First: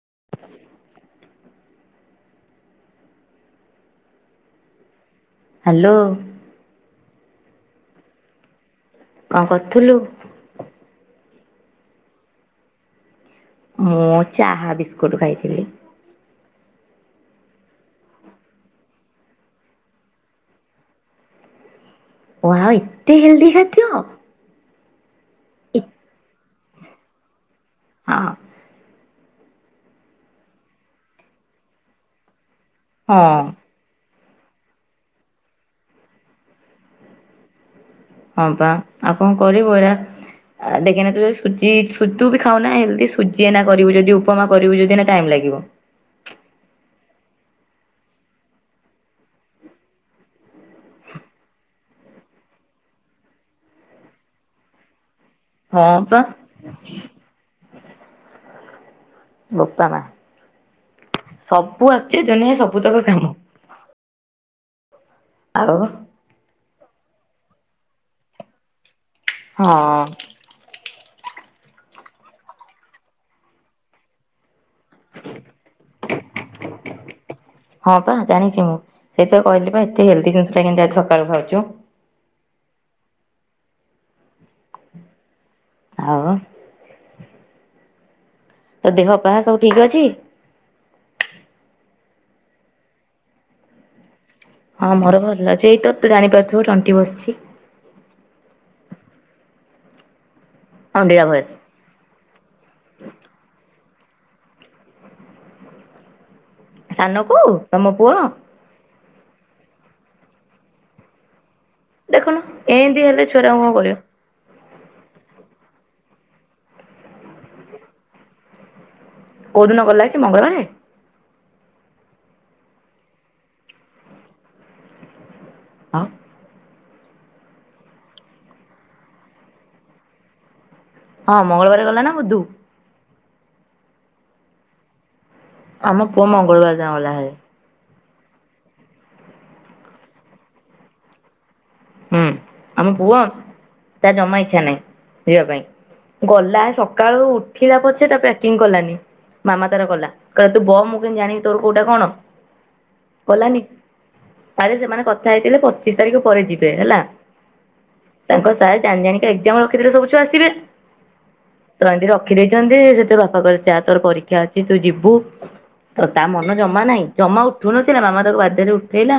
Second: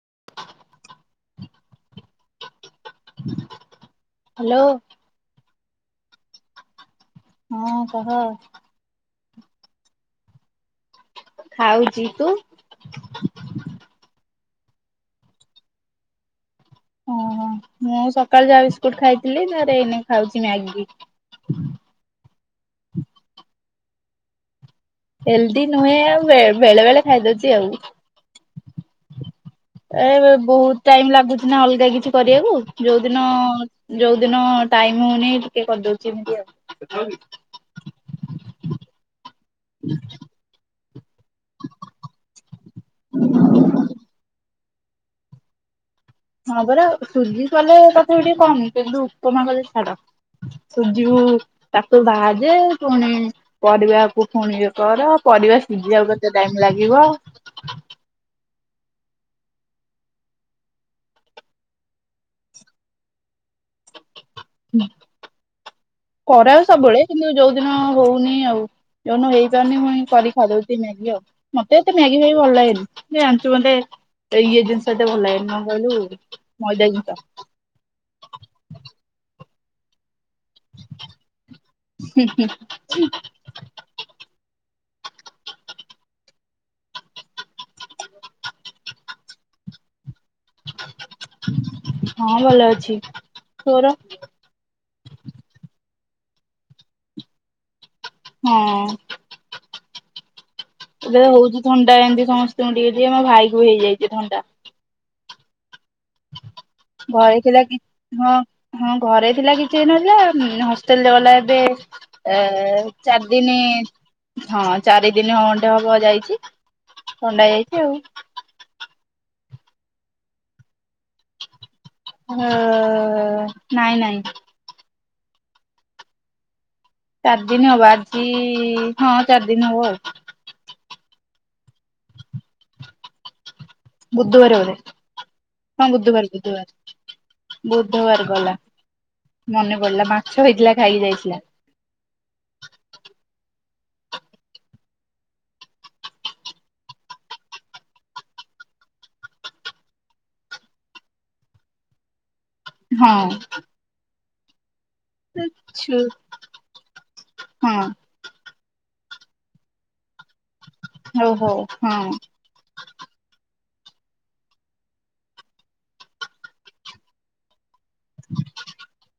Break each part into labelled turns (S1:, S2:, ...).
S1: [unintelligible]
S2: Hello
S1: hello
S2: ହଁ କହ?
S1: କଣ କରୁଥିଲୁ?
S2: ଖାଉଚି ତୁ?
S1: ମୁଁ ଚାହା ବିସ୍କୁଟ ଖାଇଥିଲି।
S2: ଅ ହଁ। ମୁଁ ସକାଳେୁ ଚାହା ବିସ୍କୁଟ ଖାଇଥିଲି ତାରେ ଏଇନେ ଖାଉଛି ମ୍ୟାଗି।
S1: ୱାଓ ଏତେ [unintelligible]
S2: ହେଲ୍ଦି
S1: ଏ
S2: ନୁହେଁ ଆଉ ବେଳେ ବେଳେ ଖାଇଦଉଛି
S1: ହଁ
S2: ଆଉ। ଏ ବହୁତ ଟାଇମ ଲାଗୁଛି ନା ଅଲଗା କିଛି କରିବାକୁ ଯୋଉଁ
S1: ହଁ
S2: ଦିନ ଯୋଉଁ ଦିନ ଟାଇମ ହଉନି ଟିକେ କରିଦଉଛି ମ୍ୟାଗି ଆଉ।
S1: ହଁ ବା ଆଉ କଣ କରିବୁ ଏରା ଦେଖନା ତୁତୁ ବି [inaudible] ହଉନା ଏମିତି ସୁଜି ଏଇନା କରିବୁ ଯଦି ଉପମା କରିବୁ ଯଦି ଏଇନା ଟାଇମ୍ ଲାଗିବ।
S2: ହଁ ପରା ସୁଜି କଲେ ତଥା ଟିକେ କମ କିନ୍ତୁ ଉପମା କଲେ ଛାଡ। ସୁଜି କୁ ତାକୁ ଭାଜେ ପୁଣି ପରିବାକୁ ପୁଣି ଇଏ କର ପରିବା
S1: ହଁ
S2: ସିଝିବାକୁ
S1: ପା
S2: କେତେ ଟାଇମ ଲାଗିବ
S1: ବୋପା ମା ସବୁ ଅଛି ତେଣେ ସବୁ ତାକ କାମ। ଆଉ
S2: କରା ହେଉଚି ସବୁବେଳେ କିନ୍ତୁ ଯୋଉଁ ଦିନ ହଉନି ଆଉ ଯୋଉଁଦିନ
S1: ହଁ
S2: ହେଇପାରୁନି ମୁଁ କରି ଖାଇଦଉଛି ମ୍ୟାଗି ଆଉ। ମତେ ଏତେ ମ୍ୟାଗି ଫ୍ୟାଗି ଭଲ ଲାଗେନି ଜାଣିଛୁ ମୋତେ ଇଏ ସେତେ ଭଲ ଲାଗେନି କଣ କହିଲୁ ମଇଦା ଜିନଷ
S1: କହିଲିବା ଏତେ ହେଲ୍ଦି ଜିନିଷ ଟା କେମିତି ଆଜି ସକାଳୁ ଖାଉଚୁ? ଆଉ? ତୋ ଦେହ ପା ସବୁ ଠିକ ଅଛି?
S2: ହଁ ଭଲ ଅଛି, ତୋର?
S1: ହଁ ମୋର ଭଲ ଅଛି, ଏଇ ତ ତୁ ଜାଣିପାରୁଥିବୁ ତଣ୍ଟି ବସିଛି।
S2: ହଁ। ଏ
S1: ଅଣ୍ଡିରା ଭଏସ
S2: ହଉଛି ଥଣ୍ଡା ଏମିତି ସମସ୍ତଙ୍କୁ ଟିକେ ଟିକେ ମୋ ଭାଇକୁ ବି ହେଇଯାଇଛି ଥଣ୍ଡା।
S1: ସାନକୁ
S2: [unintelligible] କି
S1: ତମ ପୁଅ
S2: ହଁ ହଁ ଘରେ ଥିଲା କିଛି ହେଇନଥିଲା ହଷ୍ଟେଲ ରେ ଗଲା ଏବେ
S1: ଦେଖୁନ
S2: ଏ
S1: ଏମିତି ହେଲେ
S2: ଚାରି ଦିନି
S1: ଛୁଆଟାକୁ କଣ କରିବ
S2: ହଁ ଚାରି ଦିନି ଖଣ୍ଡେ ହବ ଯାଇଛି ଥଣ୍ଡା ହେଇଯାଇଛି ଆଉ
S1: କୋଉଁ ଦିନ ଗଲା କି ମଙ୍ଗଳବାରେ?
S2: ହଁ ନାଇଁ ନାଇଁ।
S1: ଆଉ
S2: ଚାରି ଦିନ ହବ ଆଜି ହଁ ଚାରି ଦିନ ହବ ଆଉ।
S1: ହଁ ମଙ୍ଗଳବାର ଗଲା ନା ବୁଧୁ
S2: ବୁଧବାରେ ବୋଧେ ହଁ
S1: ଆମ ପୁଅ
S2: ବୁଧବାର
S1: ମଙ୍ଗଳବାର ଦିନ
S2: ବୁଧବାରେ।
S1: ଗଲା ଭାରି
S2: ବୁଧବାର ଗଲା, ମନେ ପଡିଲା ମାଛ ହେଇଥିଲା ଖାଇକି ଯାଇଥିଲା।
S1: ତାର ଜମା ଇଚ୍ଛା ନାହିଁ ଯିବା ପାଇଁ। ଗଲା ସକାଳୁ ଉଠିଲା ପଛେ ତା ପ୍ୟାକିଂ କଲାନି। ମାମା ତାର କଲା କହିଲା ତୁ ବ ମୁଁ କେମିତି ଜାଣିବି ତୋର କୋଉଁଟା କଣ?
S2: ହଁ।
S1: କଲାନି ଆରେ ସେମାନେ କଥା ହେଇଥିଲେ ପଚିଶି
S2: ଛୁ
S1: ତାରିଖ ପରେ ଯିବେ ହେଲା।
S2: ହଁ
S1: ତାଙ୍କ ସାର ଜାଣି ଜାଣିକା ଏକ୍ଜାମ ରଖିଦେଲେ ସବୁ ଛୁଆ ଆସିବେ
S2: ହଉ ହଉ
S1: ତ ଏମିତି
S2: ହଁ
S1: ରଖି ଦେଇଚନ୍ତି ସେଇଠୁ ବାପା କହିଲେ ଚା ତୋର ପରୀକ୍ଷା ଅଛି ତୁ ଯିବୁ ତ ତା ମନ ଜମା ନାହିଁ ଜମା ଉ ଠୁ ନଥିଲା ମାମା ତାକୁ ବାଧ୍ୟରେ ଉଠେଇଲା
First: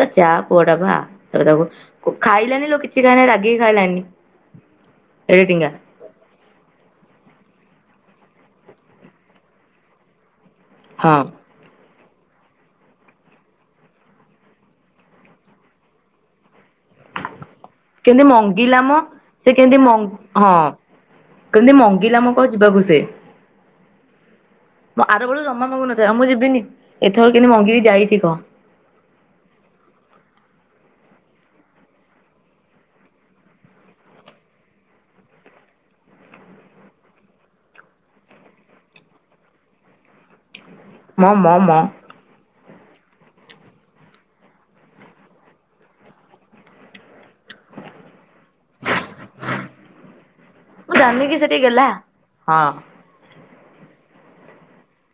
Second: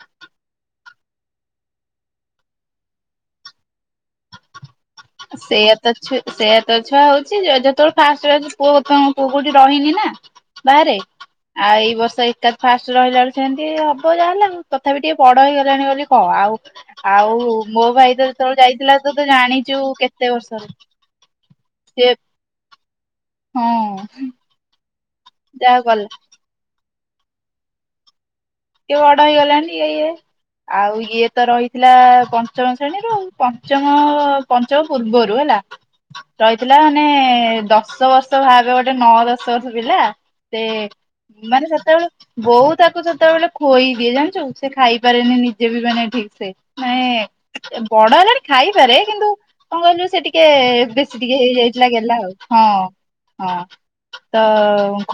S1: ତ ଚା ପୁଅଟା ବା ଆ ତାପରେ ତାକୁ କୁ ଖାଇଲାନି ଲୋ କିଛି ଖାଇ ନାହିଁ ରାଗିକି ଖାଇଲାନି। ଏଡେ ଟିଙ୍ଗା
S2: ସେଇଆ ତ ଛୁ ସେଇଆ ତ ଛୁଆ ହଉଛି ଯ-ଯେତେବେଳେ ଫାଷ୍ଟ ଫାଷ୍ଟ ପୁଅ ବର୍ତ୍ତମାନ ପୁଅ କୋଉଠି ରହିନି ନା ବାହାରେ
S1: ହଁ
S2: ଆଉ ଏଇ ବର୍ଷ ତ ଏକା ଫାଷ୍ଟ ରହିଲା ବେଳୁ ସେମିତି ହବ ଯାହା ହେଲେ ଆଉ ତଥାପି ଟିକେ ବଡ଼ ହେଇଗଲାଣି ବୋଲି କହ ଆଉ ଆଉ ମୋ ଭାଇ ତ
S1: କେମିତି
S2: ଯେତେବେଳେ
S1: ମଙ୍ଗିଲା ମ
S2: ଯାଇଥିଲା ତୁ ତ
S1: ସେ
S2: ଜାଣି
S1: କେମିତି ମଙ୍ଗ୍ ହଁ କେମତି
S2: ସିଏ
S1: ମଙ୍ଗିଲା ମୁଁ କହ ଯିବାକୁ ସେ।
S2: ହଁ
S1: ବ ଆର ବେଳୁ ଜମା
S2: ଯାହା
S1: ମଙ୍ଗୁ
S2: ଗଲା
S1: ନଥିଲା ମୁଁ ଯିବିନି ଏଥର କେମିତି ମଙ୍ଗିକି ଯାଇଚି କହ।
S2: ଟିକେ ବଡ ହେଇଗଲାଣି ଇଏ ଇଏ। ଆଉ ଇଏ ତ ରହିଥିଲା ପଞ୍ଚମ ଶ୍ରେଣୀରୁ ଆଉ ପଞ୍ଚମ ପଞ୍ଚମ ପୂର୍ବରୁ ହେ ଲା ରହିଥିଲା ମାନେ ଦଶ ବର୍ଷ ଭାବେ ଗୋଟେ ନଅ ଦଶ ବର୍ଷ ପିଲା। ସେ
S1: ମ ମ
S2: ମାନେ
S1: ମ
S2: ସେତେବେଳେ ବୋଉ ତାକୁ ସେତେବେଳେ ଖୋଇ ଦିଏ ଜାଣିଚୁ ସେ ଖାଇପାରେନି ନିଜେ ବି ମାନେ ଠିକ୍ ସେ ମାନେ ଏ ବଡ ହେଲାଣି। ଖାଇପାରେ କିନ୍ତୁ କଣ କହିଲୁ ସେ ଟିକେ
S1: ମୁଁ
S2: ବେଶୀ
S1: ଜାଣିନି
S2: ଟିକେ
S1: କି ସେଠିକି ଗେଲା
S2: ହେଇଯାଇଥିଲା ଗେହ୍ଲା ଆଉ ହଁ। ହଁ ତ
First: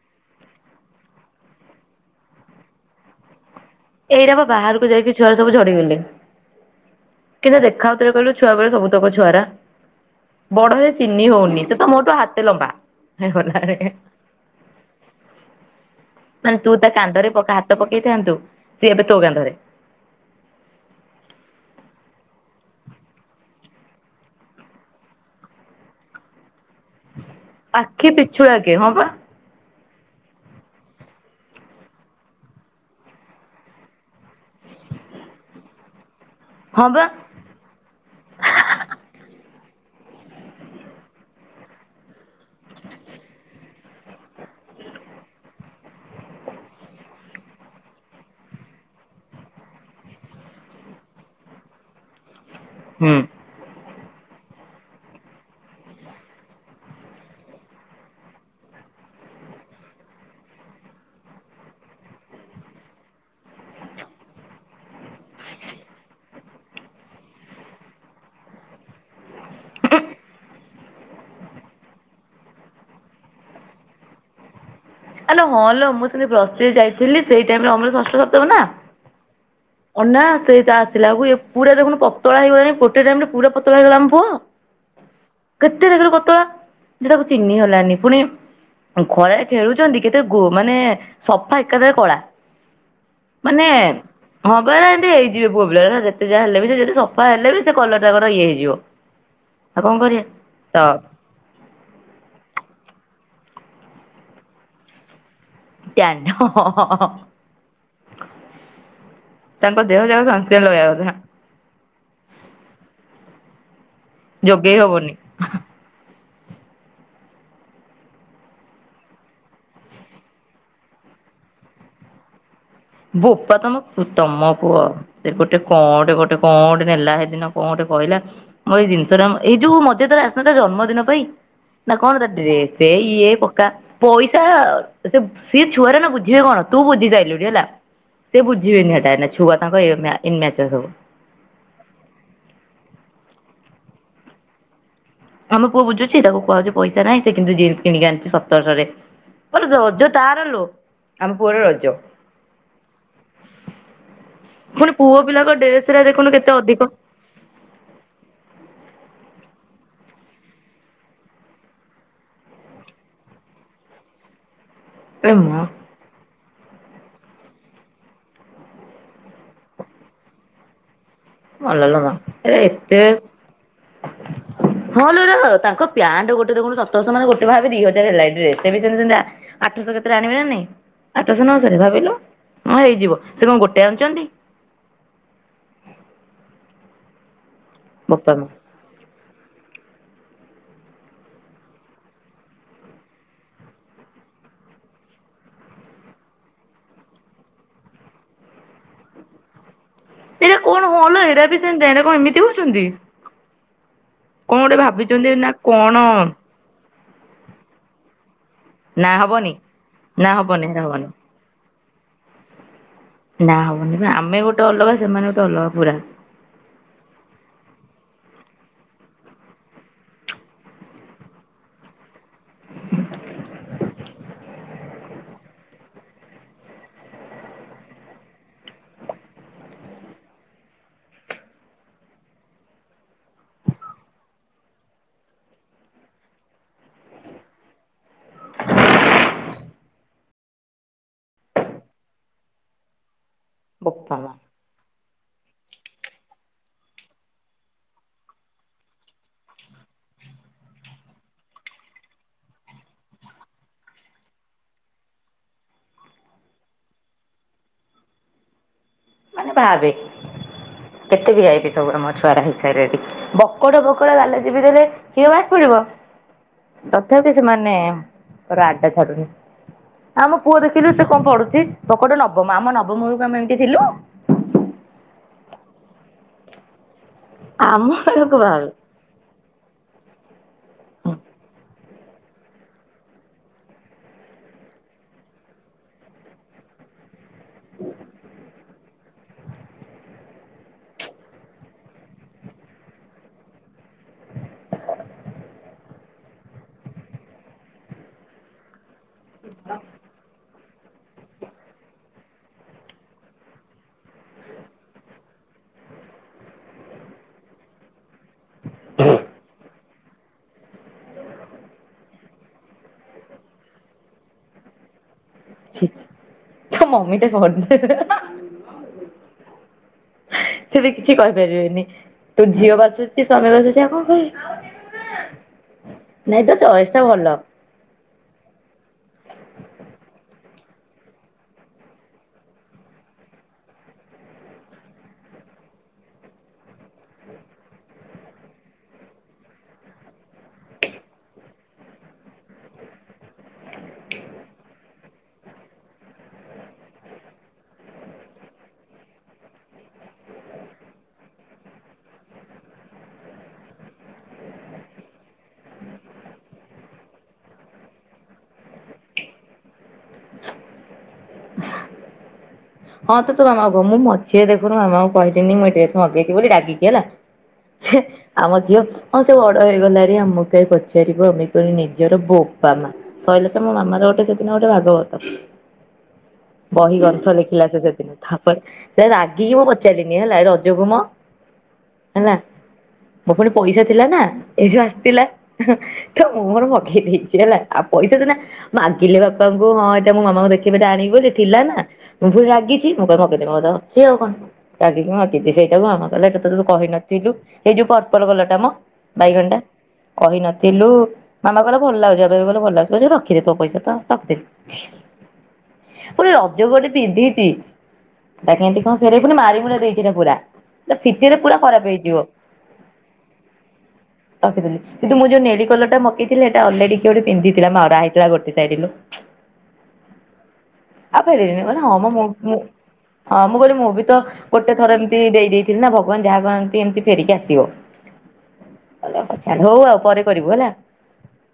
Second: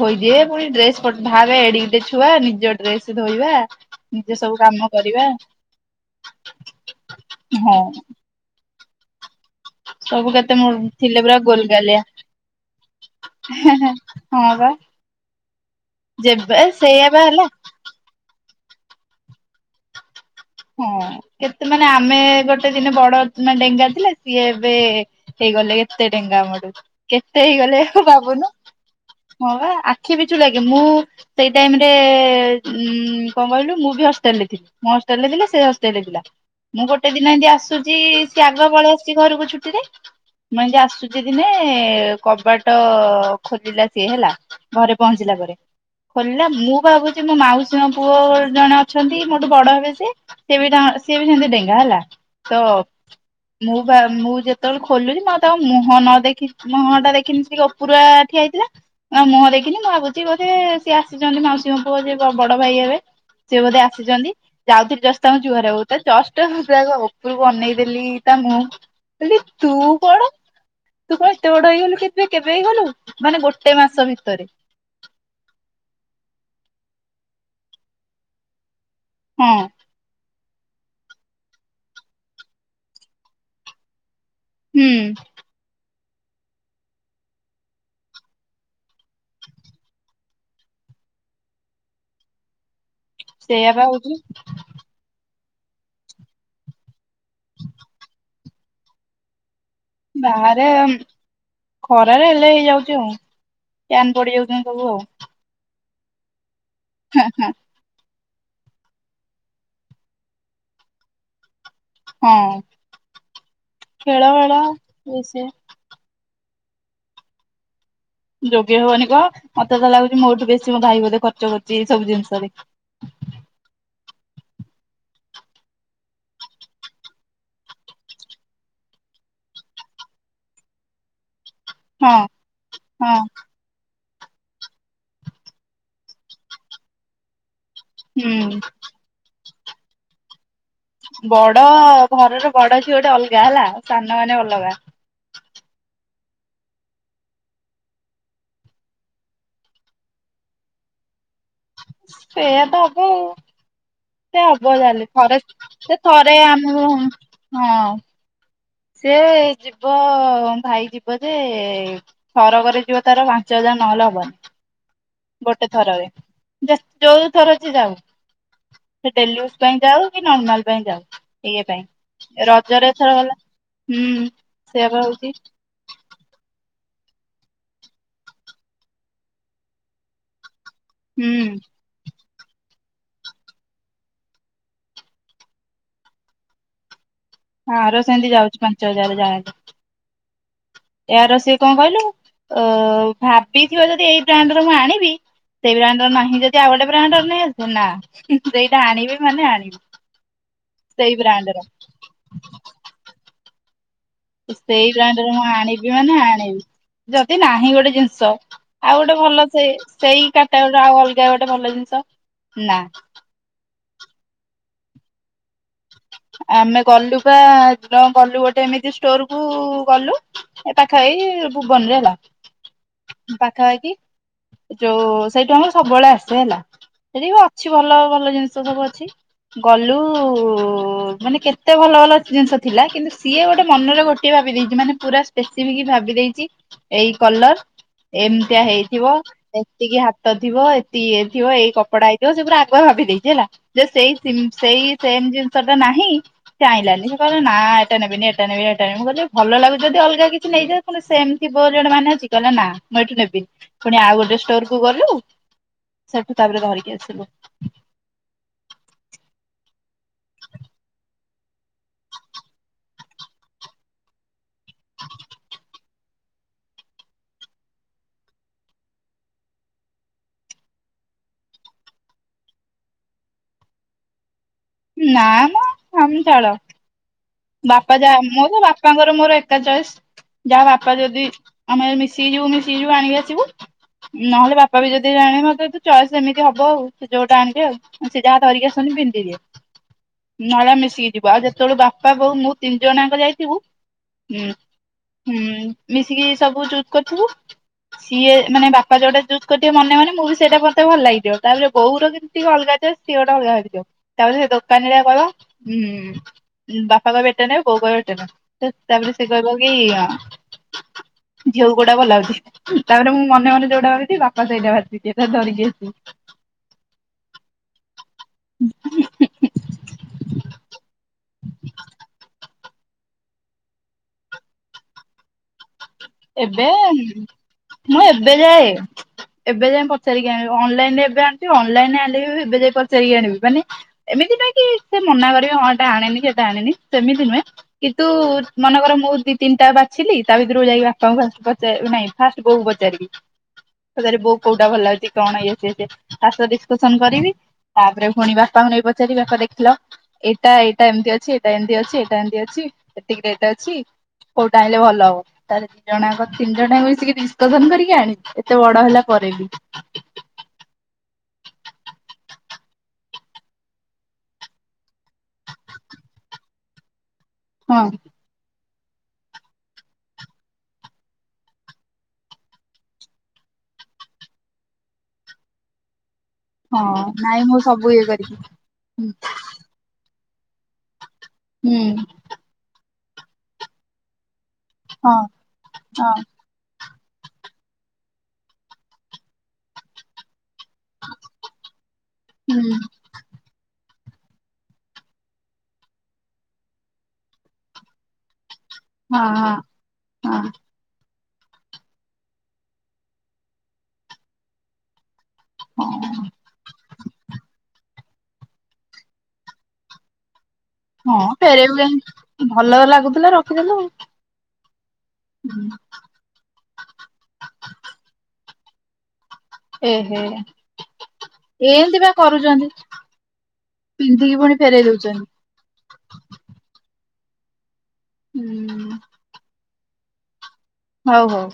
S2: ଖୋଇଦିଏ ପୁଣି ଡ୍ରେସ୍ ପ ଭାବେ ଏଡିକି ଟେ ଛୁଆ ନିଜ ଡ୍ରେସ ଧୋଇବା। ନିଜେ
S1: ଏଇନା ବା
S2: ସବୁ
S1: ବାହାରୁକୁ
S2: କାମ
S1: ଯାଇକି
S2: କରିବା
S1: ଛୁଆ ସବୁ ଝଡିଗଲେ। କେମତିଆ
S2: ହଁ
S1: ଦେଖା ଯାଉଥିବେ କହିଲୁ ଛୁଆବେଳେ ସବୁତକ ଛୁଆରା।
S2: ସବୁ କେତେ ମୋ
S1: ବଡ ହେଲେ ଚିହ୍ନି ହଉନି ସେ ତ ମୋଠୁ ହାତେ ଲମ୍ବା।
S2: ହେ
S1: ହେଇଗଲାରେ
S2: ହେ ହଁ ବା।
S1: ମାନେ
S2: ଯେବେ ସେଇଆ ବା ହେଲା।
S1: ସେ ଏବେ ତୋ କାନ୍ଧରେ।
S2: ହଁ କେତେ ମାନେ ଆମେ ଗୋଟେ ଦିନେ ବଡ ମାନେ ଡେଙ୍ଗା ଥିଲେ ସିଏ ଏବେ ହେ ଇ ଗଲେ ଏତେ ଡେଙ୍ଗା ଆମଠୁ କେତେ ହେଇଗଲେ
S1: ଆଖି
S2: ଭାବୁନୁ
S1: ପିଛୁଳାକେ ହଁ ବା
S2: ହଁ ବା ଆ ଖି ପିଛୁ ଲାଗେ ମୁଁ ସେଇ ଟାଇମ ରେ ଉଁ କଣ କହିଲୁ ମୁଁ ବି ହଷ୍ଟେଲ ରେ ଥିଲି ମୋ [unintelligible] ବୋଇଲେ ସେ ହଷ୍ଟେଲରେ ଥିଲା। ମୁଁ
S1: ହଁ ବା
S2: ଗୋଟେ ଦିନ ଏମିତି ଆସୁଚି ସିଏ ଆଗ ପଳେଇ ଆସିଚି ଘରୁକୁ ଛୁ ଟିରେ। ମୁଁ ଏମିତି ଆସୁଚି ଦିନେ କବାଟ ଖୋଲିଲା ସିଏ ହେଲା ଘରେ ପହଁଞ୍ଚିଲା ପରେ ଖୋଲିଲା ମୁଁ ଭାବୁଚି ମୋ ମାଉସୀଙ୍କ ପୁଅ ଗୋ ଜଣେ ଅଛନ୍ତି ମୋଠୁ ବଡ ହେବେ। ସେ ସେ ବି ଟାଙ୍କ ସିଏ ବି ସେମତି ଡେଙ୍ଗା ହେଲା ତ
S1: ହୁଁ।
S2: ମୁଁ ବା ମୁଁ ଯେତେବେଳେ ଖୋଲୁଚି ମୁଁ ଆଉ ତାଙ୍କ ମୁହଁ ନ ଦେଖି ମୁହଁ ଟା ଦେଖିନି ସେ ଟିକେ ଓପୁରିଆ ଠିଆ ହେଇଥିଲା। ଆଉ ମୁହଁ ଦେଖିନି ମୁଁ ଭାବୁଛିି ବୋଧେ ସିଏ ଆସିଚନ୍ତି ମାଉସୀଙ୍କ ପୁଅ ଯିଏ ବ-ବଡ ଭାଇ ହେବେ। ସିଏ ବୋଧେ ଆସିଚନ୍ତି। ଯାଉଥିଲି ଜଷ୍ଟ ତାଙ୍କୁ ଜୁହାର ହବାକୁ ତ ଜଷ୍ଟ ତ ଆଗ ଓପରକୁ ଅନେଇ ଦେଲି ତା ମୁହଁ। କହିଲି ତୁ କଣ। ତୁ କଣ ଏତେ ବଡ ହେଇଗଲୁ କେବେ କେବେ ହେଇଗଲୁ ମାନେ ଗୋଟେ ମାସ ଭିତରେ।
S1: ଆଲୋ ହଁ ଲୋ ମୁଁ ସେମତି ପ୍ଲସ ଥ୍ରୀରେ ଯାଇଥିଲି ସେଇ ଟାଇମରେ ଓମର ଷଷ୍ଠ ସପ୍ତମ ନା।
S2: ହଁ
S1: ଅନା ସେ ସେ ଆସିଲା ବେଳକୁ ଏ ପୁରା ଦେଖୁନୁ ପତଳା ହେଇଗଲାଣି ଗୋଟେ ଟାଇମ ରେ ପୁରା ପତଳା ହେଇଗଲା ଆମ ପୁଅ।
S2: ହୁଁ।
S1: ତେ ଦେଖିଲୁ ପତଳା ଯେ ତାକୁ ଚିହ୍ନି ହେଲାନି ପୁଣି ଖରାରେ ଉଁ ଖେଳୁ ଚନ୍ତି କେତେ ଗୋ ମାନେ ସଫା ଏକାଥରେ କଳା। ମାନେ
S2: ସେଇଆ ବା ହଉଛି
S1: ହଁ ପରା ଏମତି ହେଇ ଇଏ ପୁଅ ପିଲା ଗୁଡା ଯେତେ ଯାହା ହେଲେ ବି ସେ ଯେତେ ସଫା ହେଲେ ବି ସେ କଲରଟା ତାଙ୍କର ଇଏ ହେଇଯିବ। ଆଉ କଣ କରିବା
S2: ବାହାରେ
S1: ତ
S2: ଉଁ ଖରାରେ ହେଲେ ହେଇଯାଉଛି ଆଉ। ପ୍ୟାନ ପଡିଯାଉଛନ୍ତି ସବୁ ଆଉ।
S1: ପ୍ୟାଣ୍ଟ [unintelligible] ତାଙ୍କ ଦେହ ଯାକ ସନସ୍କ୍ରିନ ଲଗେଇବା କଥା।
S2: ହଁ ଖେଳ ବେଳ
S1: ଯୋଗେଇ ହବନି।
S2: ଇଏ ସିଏ ଯୋଗେଇ ହବନି କୁ, ମତେ ତ ଲାଗୁଛି ମୋଠୁ ବେଶୀ ମୋ ଭାଇ ବୋଧେ ଖର୍ଚ୍ଚ କରୁଛି ଏଇ ସବୁ ଜିନିଷରେ।
S1: ବୋପା ତମ ପୁ ତମ ପୁଅ ସେ ଗୋଟେ କଣ ଟେ ଗୋଟେ କଂଟେ ଗୋଟେ ନେଲା ହେଦିନ କଂ ଗୋଟେ କହିଲା ମୋର ଏଇ ଜିନିଷଟା, ଏଇ ଯୋଉ ମଝିରେ ଥରେ ଆସିନଥିଲା ଜନ୍ମଦିନ ପାଇଁ। ନା
S2: ହଁ
S1: କଣ ତା ଡ୍ରେସ୍
S2: ହଁ
S1: ଇଏ ପକା। ପଇସା ସେ ସିଏ ଛୁଆଟେ ନା ବୁଝିବେ କଣ, ତୁ ବୁଝି ସାଇଲୁଣି ହେଲା। ସେ
S2: ହୁଁ
S1: ବୁଝିବେନି ହେଟା ଏଇନା ଛୁଆ ତାଙ୍କ ଏମା ଇନ୍‌ମ୍ୟା
S2: ବଡ ଘରର ବଡ ଝିଅ ଗୋଟେ ଅଲଗା ହେଲା, ସାନ ମାନେ ଅଲଗା।
S1: ଆମେ ପୁଅ ବୁଝୁଛି ତାକୁ କୁହାହଉଛି ପଇସା ନାହିଁ, ସେ କିନ୍ତୁ ଜିନ୍ କିଣିକି ଆଣଚି ସତରଶହରେ। ଆଲୋ ରଜ ତାର ଲୋ। ଆମ ପୁଅର ରଜ
S2: ସେଇଆ ଦବୁ ସେ ହବ
S1: ପୁଣି
S2: ଯାହେଲେ,
S1: ପୁଅ
S2: ଥରେ
S1: ପିଲାଙ୍କ ଡ୍ରେସରା
S2: ସେ
S1: ଦେଖୁନୁ
S2: ଥରେ
S1: କେତେ
S2: ଆମ
S1: ଅଧିକ
S2: ହଁ ସେ ଯିବ ଭାଇ ଯିବ ଯେ ଥରକରେ ଯିବ ତାର ପାଞ୍ଚ ହଜା ନହେଲେ ହବନି
S1: ଏ ମା
S2: ଗୋଟେ ଥରରେ। ଯା ଯୋଉ ଥର ସେ ଯାଉ, ସେ ଡେଲିୟୁଜ ପାଇଁ ଯାଉ କି ନର୍ମାଲ ପାଇଁ ଯାଉ। ଏଇ
S1: ଭଲ ଲୋ ମା
S2: ପାଇଁ
S1: ଏରା
S2: ରଜରେ,
S1: ଏତେ
S2: ଏଥର ଗଲା ହୁଁ
S1: ହଁ
S2: ସେଆବା
S1: ଲୋ ଏରା
S2: ହଉଛି।
S1: ତାଙ୍କ ପ୍ୟାଣ୍ଟ ଗୋଟେ ଦେଖୁନୁ ସତରଶହ ମାନେ ଗୋଟେ ଭାବେ ଦି ହଜାର ହେଲା ଡ୍ରେସ, ତେବେ ସେମିତି ଆଠଶହ କେତେରେ ଆଣିବେ ନା ନାଇଁ। ଆଠଶହ
S2: ହୁଁ
S1: ନଅଶହ ରେ ଭାବିଲ? ହଁ ହେଇଯିବ, ସେ କଣ ଗୋଟେ ଆଣିଛନ୍ତି?
S2: ହଁ ୟାର ସେମିତି
S1: ମା
S2: ଯାଉଛି ପାଞ୍ଚ ହଜାର ଯାହା ଏଆର ସିଏ କଣ କହିଲୁ, ଅ ଭାବିଥିବ ଯଦି ଏଇ ବ୍ରାଣ୍ଡ ର ମୁଁ ଆଣିବି ସେଇ ବ୍ରାଣ୍ଡର ନାହିଁ ଯଦି ଆଉ ଗୋଟେ ବ୍ରାଣ୍ଡ ର ନେଇ ଆସୁ, ନା ସେଇଟା ଆଣିବି ମାନେ ଆଣିବି।
S1: ଏଇଟା କଣ
S2: ସେଇ
S1: ଭଲ ଏଇରା
S2: ବ୍ରାଣ୍ଡ
S1: ବି
S2: ର
S1: ସେମିତି ଏଇରା କଣ ଏମିତି ହଉଛନ୍ତି। କଣ ଗୋଟେ
S2: ସେଇ
S1: ଭାବିଛନ୍ତି
S2: ବ୍ରାଣ୍ଡରେ ମୁଁ
S1: ନା
S2: ଆଣିବି
S1: କଣ
S2: ମାନେ ଆଣିବି। ଯଦି ନାହିଁ ଗୋଟେ ଜିନିଷ, ଆଉ
S1: ନା
S2: ଗୋଟେ ଭଲ
S1: ହବନି
S2: ସେ
S1: ନା
S2: ସେଇ
S1: ହବନି
S2: କାଟା
S1: ହେରା
S2: ଗୋରୀ ଆଉ
S1: ହବନି
S2: ଅଲଗା ଗୋଟେ ଭଲ ଜିନ ର ନା।
S1: ନା ହବନି ଆମେ ଗୋଟେ ଅଲଗା, ସେମାନେ ଗୋଟେ ଅଲଗା। ପୁରା
S2: ଆମେ ଗଲୁ ପା ସେଦିନ ଗଲୁ ଗୋ ଏମିତି ଷ୍ଟୋରକୁ ଗଲୁ ଏ ପାଖ ଏଇ ଭୁବନରେ ହେଲା। ପାଖାପାଖି ଯୋଉ ସେଇଠୁ ଆମର ସବୁବେଳେ ଆସେ ହେଲା। ସେଠି କଣ, ଅଛି ଭଲ ଭଲ ଜିନିଷ ସବୁ ଅଛି। ଗଲୁ ଓ ମାନେ କେତେ ଭଲ ଭଲ ଜିନିଷ ଥିଲା, କିନ୍ତୁ ସିଏ ଗୋଟେ ମନରେ ଗୋଟିଏ ଭାବି ଦେଇଛି ମାନେ ପୁରା ସ୍ପେସିଫିକ୍ ଭାବି ଦେଇଛି, ଏଇ କଲର ଏମିତିଆ ହେଇଥିବ, ଏତିକି ହାତ ଥିବ, ଏତିକି ଇଏ ଥିବ, ଏଇ କପଡା ହେଇଥିବ। ସେ ପୁରା ଆଗୁଆ ଭା ଭାବି ଦେଇଛି ହେଲା ଯେ ସେଇ
S1: ବୋପା ମା
S2: ସିମ୍ ସେଇ ସେମ ଜିନ ସେଇଟା ନାହିଁ ସେ ଆଇଁଲାନି। ସେ କହିଲା ନା ଏଟା ନେବିନି ଏଟା ନେବି ହେଟା ନେବି, ମୁଁ କହିଲି ଭଲ ଲାଗୁ ଯଦି ଅଲଗା କିଛି ନେଇଯା ସେମିତି ବୋ କଣ ମାନେ ଅଛି। କହିଲା ନା ମୁଁ ଏଇଠୁ ନେବିନି, ପୁଣି ଆଉ ଗୋଟେ ଷ୍ଟୋର କୁ ଗଲୁ ସେଠୁ ତାପରେ ଧରିକି ଆସିଲୁ।
S1: ଖା ବେ କେତେ ବି ଯାଇଚି ସବୁ ମୋ ଛୁଆଟା ହିସାରେଠି [unintelligible] ବକଡ ବକଡ ଗାଲ ଚିପିଦେଲେ କ୍ଷୀର ବାହାରି ପଡିବ। ତଥାପି ସେମାନେ, ତାର ଆଡା ଛାଡୁନି। ଆମ ପୁଅ ଦେଖିଲୁ ସେ କଣ ପଢ଼ୁଛି, ବକଟେ ନବମ। ଆମ ନବମ ବେଳକୁ ଆମେ ଏମିତି ଥିଲୁ?
S2: ନା ମ ଆମେ ଛାଡ
S1: ଆମ
S2: ବାପା ଯାହା
S1: ବେଳକୁ
S2: ମୋର
S1: ଭାବେ
S2: ବାପାଙ୍କର ମୋର ଏକା ଚଏସ, ଯାହା ବାପା ଯଦି ଆମେ ମି ଶିକି ଯିବୁୁ ମିଶିକି ଯିବୁ ଆଣିକି ଆସିବୁ। ନହେଲେ ବାପା ବି ଯଦି ଆଣିବେ, ମତେ ତ ଚଏସ୍ ଏମିତି ହବ ଆଉ। ସେ ଯୋଉଟା ଆଣିବେ, ଆଉ ସେ ଯାହା ଧରିକି ଆସନ୍ ପିନ୍ଧି ଦିଏ ନହେଲେ ମିଶିକି ଯିବୁ, ଆଉ ଯେତେବେଳେ ବା ପା, ବୋଉ, ମୁଁ ତିନି ଜଣାଙ୍କ ଯାଇଥିବୁ। ହୁଁ ହୁଁ ମିଶିକି ସବୁ ଚୁଜ କରିୁଥିବୁ ସିଏ ମାନେ ବାପା ଯୋଉଟା ଚୁଜ୍ କରିଥିବେ ମନେ ମନେ ମୁଁ ବି ସେଇଟା ଭ ମତେ ଭଲ ଲାଗିଥିବ ତାପରେ ବୋଉର କେମତି ଅଲଗା ଚଏସ ସିଏ ଗୋଟେ ଅଲଗା ଭାବିଥିବ ତାପରେ ସେ ଦୋକାନି ଟା କହିବ ହୁଁ। ବାପା କହିବେ ହେଟା ନେ ବୋଉ କହିବେ ହେଟା ନ ତାପରେ ସେ କହିବ କି ଆ ଝିଅକୁ କୋଉଟା ଭଲ ଲାଗୁଛି? ତାପରେ ମୁଁ ମନେ ମନେ ଯୋଉଟା ଭାବିଥିବି ବାପା ସେଇଟା ବାଛିଥିବେ।
S1: ତୋ ମମି ଟା କଣ ସେ ବି କିଛି କହିପାରିବେନି ତୁ ଝିଅ ବାଛୁଚି ସ୍ଵାମୀ ବାଛୁଚି ସେ ଆଉ କଣ କହିବେ। ନାଇଁ ତୋ
S2: ଏବେ
S1: ଚଏସ ଟା ଭଲ।
S2: ମୁଁ ଏବେ ଯାଏ ଏବେ ଯାଇ ପଚାରିକି ଆଣିବି ଅନଲାଇନ ରେ ଏବେ ଆଣିବି ଅନଲାଇନ ରେ ଆଣିବି ଏବେ ଯାଇ ପଚାରିକି ଆଣିବି ମାନେ ଏମିତି ସେଥିପାଇଙ୍କି ସେ ମନା କରିବେ ହଁ ଏଟା ଆଣିନି ଏଟା ଆଣିନି ସେମିତି ନୁହେଁ କିନ୍ତୁ ମନେକର ମୁଁ ଦି ତିନିଟା ବାଛିିଲି ତା ଭିତରୁକୁ ଯାଇକି ବାପାଙ୍କୁ ଫାଷ୍ଟ ପଚା ନାଇଁ ଫାଷ୍ଟ ବୋଉକୁ ପଚାରିବି ସେରେ ବୋଉ କୋଉଟା ଭଲ ଲାଗୁଛି କଣ ଇଏ ସିଏ ତା ସ ଡିସକସନ କରିବି ତାପରେ ଫୁଣୀ ବାପାଙ୍କୁ ନେଇ ପଚାରିବି ବାପା ଦେଖିଲ ଏଇଟା ଏଇଟା ଏମିତି ଅଛି ଏଇଟା ଏମିତି ଅଛି ଏଟା ଏମିତି ଅଛି ଏତିକି ରେଟ୍ ଅଛି କୋଉଟା ଆଣିଲେ ଭଲ ହବ ତା ଜଣାଙ୍କ ତିନି ଜଣଙ୍କୁ ମିସିକି ଡିସକସନ କରିକି ଆଣିବି ଏତେ ବଡ ହେଲା ପରେ ବି
S1: ହଁ ତୁ ତୋ ମାମାକୁ କହ ମୁଁ ମଝୀରେ ଦେଖୁନୁ ମାମାଙ୍କୁ କହିଲିନି ମୁଁ ଏ ଡ୍ରେସ ମଗେଇଛି ବୋଲି ରାଗିକି ହେଲା
S2: ହଁ
S1: ହେ ଆମ ଝିଅ ହଁ ସେ ବଡ ହେଇଗଲା ଆମକାଇଁ ପଚାରିବ ଆମେ କିଲ ନିଜର ବୋପା ମା ଶଇଲା ତ ମୋ ମାମା ଆ ର ଗୋଟେ ସେଦିନ ଗୋଟେ ଭାଗବତ।
S2: ହଁ
S1: ବହି
S2: ନାଇଁ ମୁଁ ସେ
S1: [unintelligible] ସେଦିନ ତାପରେ ସେ ରାଗିକି ମୁଁ ପଚାରିଲିନି ହେଲା ଏ ରଜକୁମ
S2: ହୁଁ।
S1: ମୋ ପୁଣି ପଇସା ଥିଲା ନା ଏ ଯୋଉ
S2: ହଁ
S1: ଆସିଥିଲା
S2: ହଁ
S1: ତ ମୁଁ ମୋର ଗେଇ ଦେଇଛି ହେଲା ଆଉ ପଇସା ତ ନା ମାଗିରଲେ ବାପାଙ୍କୁ ହଁ ଏଇଟା ମୋ ମାମାଙ୍କୁ ଦେଖେଇ ଆଣିବୁ ଯେ ଥିଲା ନା ମୁଁ ଫୁଣି
S2: ହୁଁ
S1: ରାଗିଛି। ସିଏ ଆଉ କଣ ସେଇଟା ଆମ କଲା ଏଇଟା ତୁ କହିନଥିଲୁ ଏଇ ଯୋଉ ପର୍ପଲ କଲରଟା ମ
S2: ହଁ
S1: ବାଇଗଣି ଟା
S2: ହଁ
S1: କହିନଥିଲୁ ମାମା କହିଲେ ଭଲ ଲାଗୁଛି। ଏବେ ବି କହିଲେ ଭଲ ଲାଗୁଛି ତୋ ରଖିଦେ ତୋ ପଇସା ତ ରଖିଦେ
S2: ହଁ ହଁ
S1: ଫୁଣି ରଜକୁ ଗୋଟେ ପିନ୍ଧିଛି। ତା କେମିତି କଣ ଫେରେଇବୁ ମାରି ମୁରା ଦେଇଛି ପୁରା ତା
S2: ହଁ
S1: ଫିତିରେ ପୁରା
S2: ଫେରେଇବୁ
S1: ଖରାପ ହେଇଯିବ
S2: କାହିଁ ଭଲ ଲାଗୁଥିଲା ରଖିଦେଲୁ ଆଉ।
S1: ରଖିଦେଲି କିନ୍ତୁ ମୁଁ ଯୋଉ ନେଳି କଲରଟା ମଗେଇଥିଲି ସେଇଟା ଅଲରେଡି କିଏ ଗୋଟେ ପିନ୍ଧିଥିଲା ମରା ହେଇଥିଲା ଗୋଟେ ସାଇଡୁରୁ
S2: ଏହେ
S1: କହିଲି ହଁ
S2: ଏମିତି
S1: ମ
S2: ବା
S1: ମୁଁ ମୁଁ
S2: କରୁଛନ୍ତି।
S1: ହଁ ମୁଁ କହିଲି ମୁଁ ବି ତ
S2: ପିନ୍ଧିକି ପୁଣି
S1: ଗୋଟେ
S2: ଫେରେଇ
S1: ଥର ଏମିତି
S2: ଦଉଛନ୍ତି।
S1: ଦେଇ ଦେଇଥିଲି ନା ଭଗବାନ ଯାହା କରନ୍ତି ଏମତି ଫେରିକି ଆସିବ।
S2: ହୁଁ
S1: ହୋଉ ଆଉ ପରେ କରିବୁ ହେଲା।
S2: ହଉ ହଉ।